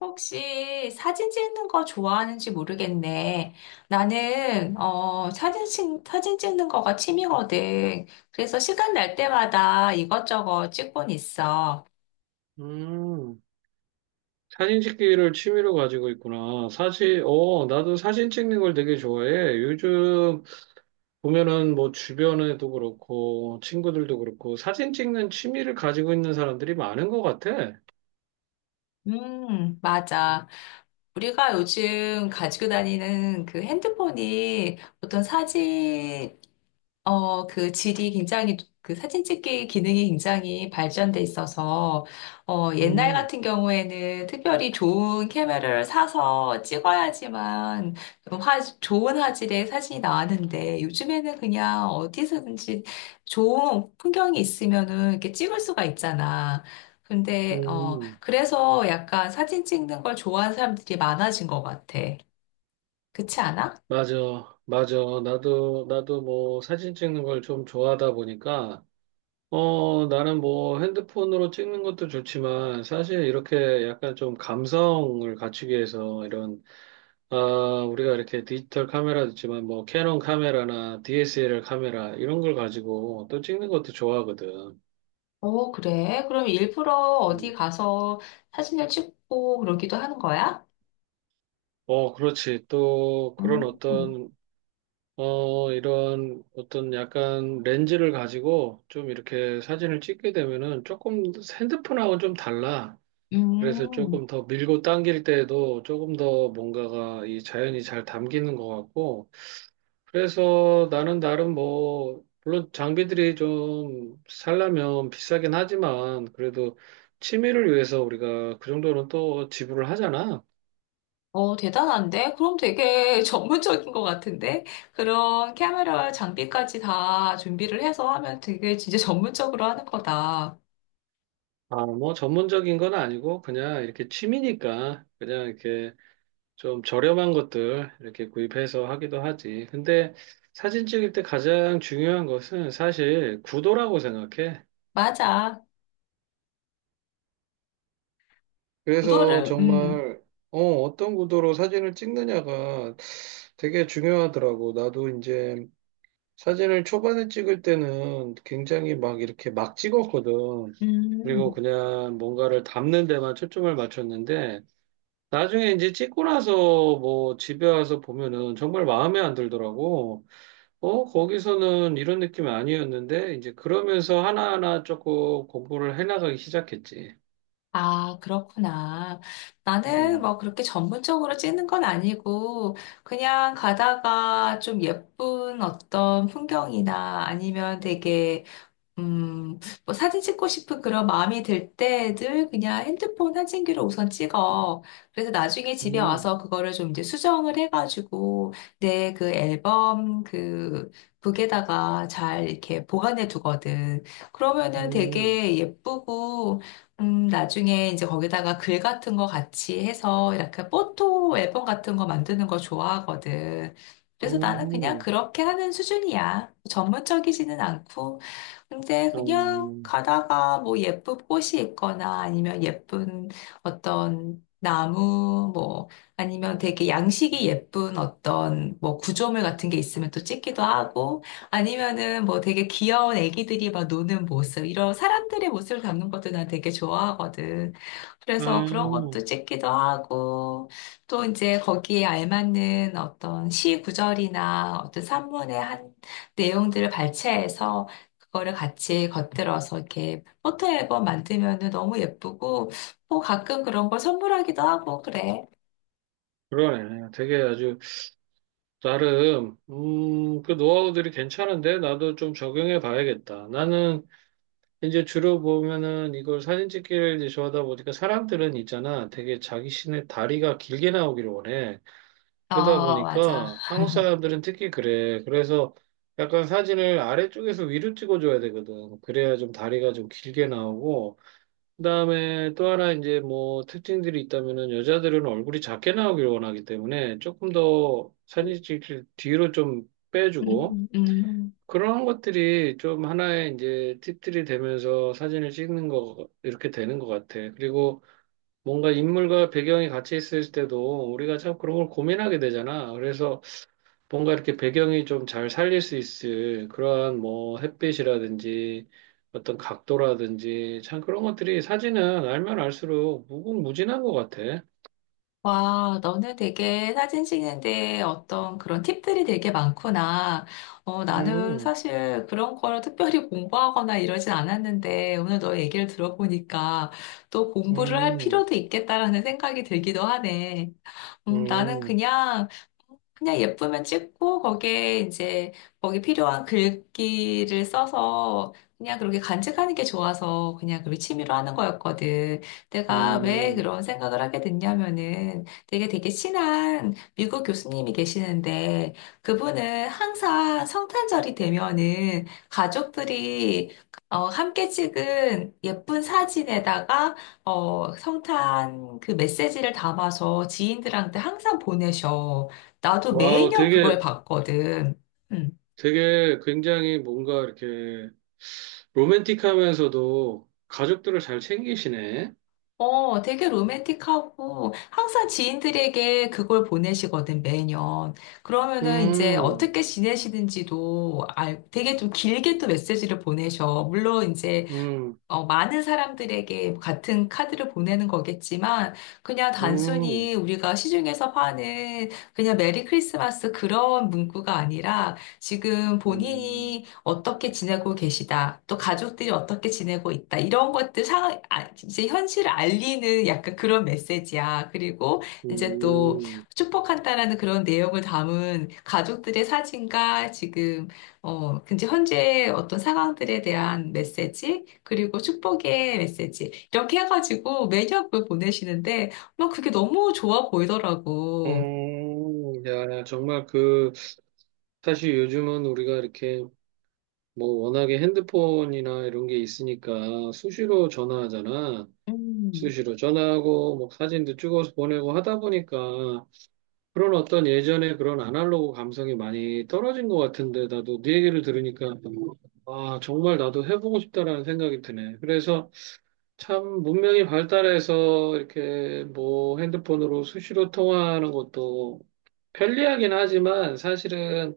혹시 사진 찍는 거 좋아하는지 모르겠네. 나는 사진, 사진 찍는 거가 취미거든. 그래서 시간 날 때마다 이것저것 찍곤 있어. 음, 사진 찍기를 취미로 가지고 있구나. 사실, 나도 사진 찍는 걸 되게 좋아해. 요즘 보면은 뭐 주변에도 그렇고, 친구들도 그렇고, 사진 찍는 취미를 가지고 있는 사람들이 많은 것 같아. 맞아. 우리가 요즘 가지고 다니는 그 핸드폰이 어떤 사진, 그 질이 굉장히, 그 사진 찍기 기능이 굉장히 발전돼 있어서, 옛날 음. 같은 경우에는 특별히 좋은 카메라를 사서 찍어야지만 좋은 화질의 사진이 나왔는데, 요즘에는 그냥 어디서든지 좋은 풍경이 있으면은 이렇게 찍을 수가 있잖아. 근데, 음. 그래서 약간 사진 찍는 걸 좋아하는 사람들이 많아진 것 같아. 그렇지 않아? 맞아, 맞아. 나도 뭐 사진 찍는 걸 좀 좋아하다 보니까, 나는 뭐 핸드폰으로 찍는 것도 좋지만, 사실 이렇게 약간 좀 감성을 갖추기 위해서 아, 우리가 이렇게 디지털 카메라도 있지만 뭐 캐논 카메라나 DSLR 카메라 이런 걸 가지고 또 찍는 것도 좋아하거든. 어, 그래? 그럼 일부러 어디 음. 가서 사진을 찍고 그러기도 하는 거야? 그렇지. 또 그런 음, 어떤 어 이런 어떤 약간 렌즈를 가지고 좀 이렇게 사진을 찍게 되면은 조금 핸드폰하고 좀 달라. 그래서 음. 조금 더 밀고 당길 때에도 조금 더 뭔가가 이 자연이 잘 담기는 것 같고 그래서 나는 나름 뭐, 물론 장비들이 좀 살려면 비싸긴 하지만, 그래도 취미를 위해서 우리가 그 정도는 또 지불을 하잖아. 어, 대단한데? 그럼 되게 전문적인 것 같은데? 그런 카메라 장비까지 다 준비를 해서 하면 되게 진짜 전문적으로 하는 거다. 아, 뭐 전문적인 건 아니고, 그냥 이렇게 취미니까, 그냥 이렇게 좀 저렴한 것들 이렇게 구입해서 하기도 하지. 근데 사진 찍을 때 가장 중요한 것은 사실 구도라고 생각해. 맞아. 그래서 구도를, 정말 어떤 구도로 사진을 찍느냐가 되게 중요하더라고. 나도 이제 사진을 초반에 찍을 때는 굉장히 막 이렇게 막 찍었거든. 그리고 음. 그냥 뭔가를 담는 데만 초점을 맞췄는데 나중에 이제 찍고 나서 뭐 집에 와서 보면은 정말 마음에 안 들더라고. 거기서는 이런 느낌이 아니었는데 이제 그러면서 하나하나 조금 공부를 해나가기 시작했지. 아, 그렇구나. 나는 음. 뭐 그렇게 전문적으로 찍는 건 아니고, 그냥 가다가 좀 예쁜 어떤 풍경이나 아니면 되게 음, 뭐 사진 찍고 싶은 그런 마음이 들 때 늘 그냥 핸드폰 사진기로 우선 찍어. 그래서 나중에 집에 음. 와서 그거를 좀 이제 수정을 해가지고 내 그 앨범 그 북에다가 잘 이렇게 보관해 두거든. 그러면은 음. 되게 예쁘고, 나중에 이제 거기다가 글 같은 거 같이 해서 이렇게 포토 앨범 같은 거 만드는 거 좋아하거든. 그래서 나는 그냥 음. 그렇게 하는 수준이야. 전문적이지는 않고. 근데 그냥 음. 가다가 뭐 예쁜 꽃이 있거나 아니면 예쁜 어떤 나무 뭐 아니면 되게 양식이 예쁜 어떤 뭐 구조물 같은 게 있으면 또 찍기도 하고 아니면은 뭐 되게 귀여운 애기들이 막 노는 모습 이런 사람들의 모습을 담는 것도 난 되게 좋아하거든. 그래서 그런 것도 음. 찍기도 하고 또 이제 거기에 알맞는 어떤 시 구절이나 어떤 산문의 한 내용들을 발췌해서 그거를 같이 겉들어서 이렇게 포토 앨범 만들면은 너무 예쁘고, 뭐 가끔 그런 걸 선물하기도 하고, 그래. 그러네. 되게 아주, 나름, 그 노하우들이 괜찮은데, 나도 좀 적용해 봐야겠다. 나는 이제 주로 보면은 이걸 사진 찍기를 이제 좋아하다 보니까 사람들은 있잖아. 되게 자기 신의 다리가 길게 나오기를 원해. 그러다 어, 맞아. 보니까 한국 사람들은 특히 그래. 그래서 약간 사진을 아래쪽에서 위로 찍어줘야 되거든. 그래야 좀 다리가 좀 길게 나오고, 그다음에 또 하나 이제 뭐 특징들이 있다면은 여자들은 얼굴이 작게 나오길 원하기 때문에 조금 더 사진 찍힐 뒤로 좀 빼주고 음, 음. 그런 것들이 좀 하나의 이제 팁들이 되면서 사진을 찍는 거 이렇게 되는 것 같아. 그리고 뭔가 인물과 배경이 같이 있을 때도 우리가 참 그런 걸 고민하게 되잖아. 그래서 뭔가 이렇게 배경이 좀 잘 살릴 수 있을 그러한 뭐 햇빛이라든지 어떤 각도라든지 참 그런 것들이 사진은 알면 알수록 무궁무진한 것 같아. 와, 너는 되게 사진 찍는데 어떤 그런 팁들이 되게 많구나. 나는 음. 사실 그런 거를 특별히 공부하거나 이러진 않았는데, 오늘 너 얘기를 들어보니까 또 공부를 할 음. 필요도 있겠다라는 생각이 들기도 하네. 나는 음. 그냥 예쁘면 찍고 거기에 이제 거기 필요한 글귀를 써서 그냥 그렇게 간직하는 게 좋아서 그냥 그렇게 취미로 하는 거였거든. 내가 왜 음. 그런 생각을 하게 됐냐면은 되게 친한 미국 교수님이 계시는데 그분은 항상 성탄절이 되면은 가족들이 함께 찍은 예쁜 사진에다가 성탄 그 메시지를 담아서 지인들한테 항상 보내셔. 나도 와우, 매년 그걸 되게, 봤거든. 음. 되게 굉장히 뭔가 이렇게 로맨틱하면서도 가족들을 잘 챙기시네. 어, 되게 로맨틱하고 항상 지인들에게 그걸 보내시거든, 매년. 그러면은 이제 음. 어떻게 되게 좀 길게 또 메시지를 보내셔. 물론 이제 음. 많은 사람들에게 같은 카드를 보내는 거겠지만, 그냥 음. 단순히 우리가 시중에서 파는 그냥 메리 크리스마스 그런 문구가 아니라, 지금 음. 본인이 어떻게 지내고 계시다, 또 가족들이 어떻게 지내고 있다, 이런 것들 상, 아, 이제 현실을 알리는 약간 그런 메시지야. 그리고 이제 또 음. 축복한다라는 그런 내용을 담은 가족들의 사진과 지금 어, 근데 현재 어떤 상황들에 대한 메시지, 그리고 축복의 메시지, 이렇게 해가지고 매년 그걸 보내시는데, 막 그게 너무 좋아 보이더라고. 음. 야, 정말 사실 요즘은 우리가 이렇게 뭐 워낙에 핸드폰이나 이런 게 있으니까 수시로 전화하잖아. 음. 수시로 전화하고 뭐 사진도 찍어서 보내고 하다 보니까 그런 어떤 예전에 그런 아날로그 감성이 많이 떨어진 것 같은데 나도 네 얘기를 들으니까 아, 정말 나도 해보고 싶다라는 생각이 드네. 그래서 참 문명이 발달해서 이렇게 뭐 핸드폰으로 수시로 통화하는 것도 편리하긴 하지만 사실은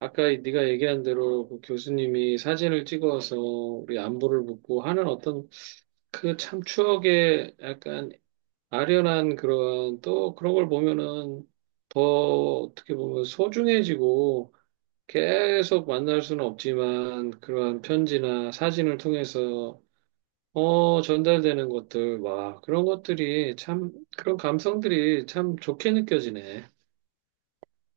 아까 네가 얘기한 대로 그 교수님이 사진을 찍어서 우리 안부를 묻고 하는 어떤 그 참 추억의 약간 아련한 그런 또 그런 걸 보면은 더 어떻게 보면 소중해지고 계속 만날 수는 없지만 그러한 편지나 사진을 통해서 전달되는 것들, 와, 그런 것들이 참, 그런 감성들이 참 좋게 느껴지네.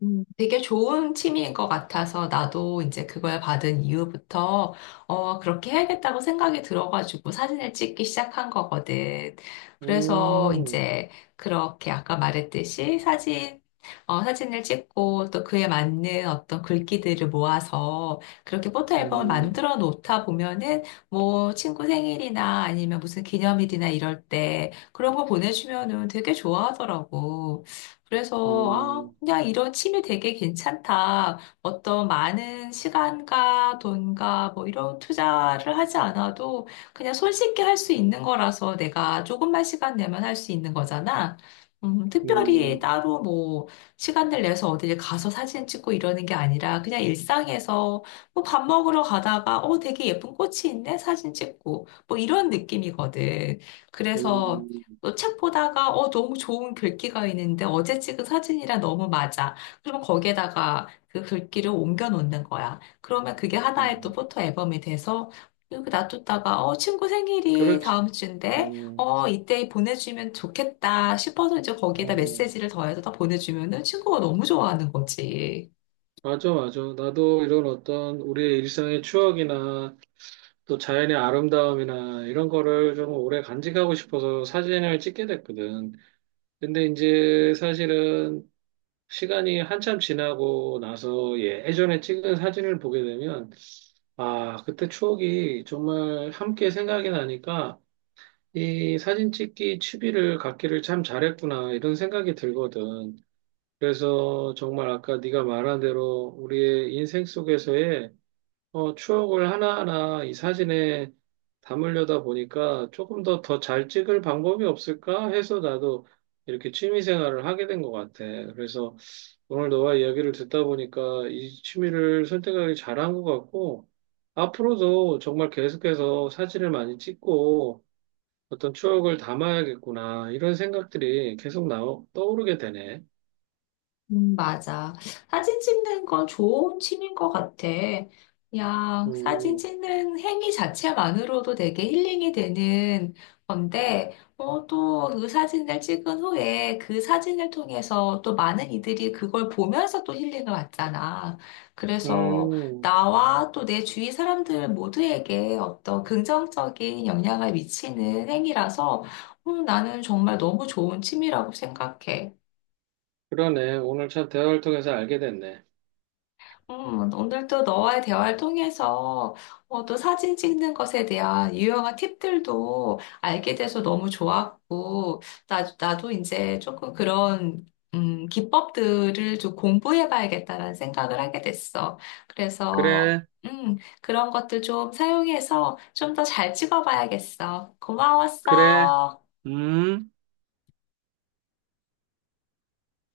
되게 좋은 취미인 것 같아서 나도 이제 그걸 받은 이후부터 그렇게 해야겠다고 생각이 들어가지고 사진을 찍기 시작한 거거든. 그래서 음. 이제 그렇게 아까 말했듯이 사진을 찍고 또 그에 맞는 어떤 글귀들을 모아서 그렇게 포토 앨범을 음. 만들어 놓다 보면은 뭐 친구 생일이나 아니면 무슨 기념일이나 이럴 때 그런 거 보내주면은 되게 좋아하더라고. 그래서, 아, 음. 그냥 이런 취미 되게 괜찮다. 어떤 많은 시간과 돈과 뭐 이런 투자를 하지 않아도 그냥 손쉽게 할 수 있는 거라서 내가 조금만 시간 내면 할 수 있는 거잖아. 특별히 음. 따로 뭐 시간을 내서 어딜 가서 사진 찍고 이러는 게 아니라 그냥 일상에서 뭐 밥 먹으러 가다가 어, 되게 예쁜 꽃이 있네? 사진 찍고 뭐 이런 느낌이거든. 그래서 음. 또 책 보다가 어 너무 좋은 글귀가 있는데 어제 찍은 사진이랑 너무 맞아. 그러면 거기에다가 그 글귀를 옮겨 놓는 거야. 그러면 그게 하나의 또 음. 포토 앨범이 돼서 여기 놔뒀다가 어 친구 생일이 그렇지. 다음 주인데 음. 어 이때 보내주면 좋겠다 싶어서 이제 거기에다 음. 메시지를 더해서 다 보내주면은 친구가 너무 좋아하는 거지. 맞아, 맞아. 나도 이런 어떤 우리의 일상의 추억이나 또 자연의 아름다움이나 이런 거를 좀 오래 간직하고 싶어서 사진을 찍게 됐거든. 근데 이제 사실은 시간이 한참 지나고 나서 예전에 찍은 사진을 보게 되면 아, 그때 추억이 정말 함께 생각이 나니까 이 사진 찍기 취미를 갖기를 참 잘했구나 이런 생각이 들거든. 그래서 정말 아까 네가 말한 대로 우리의 인생 속에서의 추억을 하나하나 이 사진에 담으려다 보니까 조금 더 잘 찍을 방법이 없을까 해서 나도 이렇게 취미 생활을 하게 된 것 같아. 그래서 오늘 너와 이야기를 듣다 보니까 이 취미를 선택하기 잘한 것 같고, 앞으로도 정말 계속해서 사진을 많이 찍고 어떤 추억을 담아야겠구나, 이런 생각들이 계속 떠오르게 되네. 맞아. 사진 찍는 건 좋은 취미인 것 같아. 그냥 사진 음. 찍는 행위 자체만으로도 되게 힐링이 되는 건데, 어, 또 그 사진을 찍은 후에 그 사진을 통해서 또 많은 이들이 그걸 보면서 또 힐링을 받잖아. 그래서 음. 나와 또 내 주위 사람들 모두에게 어떤 긍정적인 영향을 미치는 행위라서, 나는 정말 너무 좋은 취미라고 생각해. 그러네. 오늘 참 대화를 통해서 알게 됐네. 오늘도 너와의 대화를 통해서 또 사진 찍는 것에 대한 유용한 팁들도 알게 돼서 너무 좋았고, 나도 이제 조금 그런 기법들을 좀 공부해봐야겠다라는 생각을 하게 됐어. 그래서 그래, 그런 것도 좀 사용해서 좀 더 잘 찍어봐야겠어. 그래, 고마웠어. 음.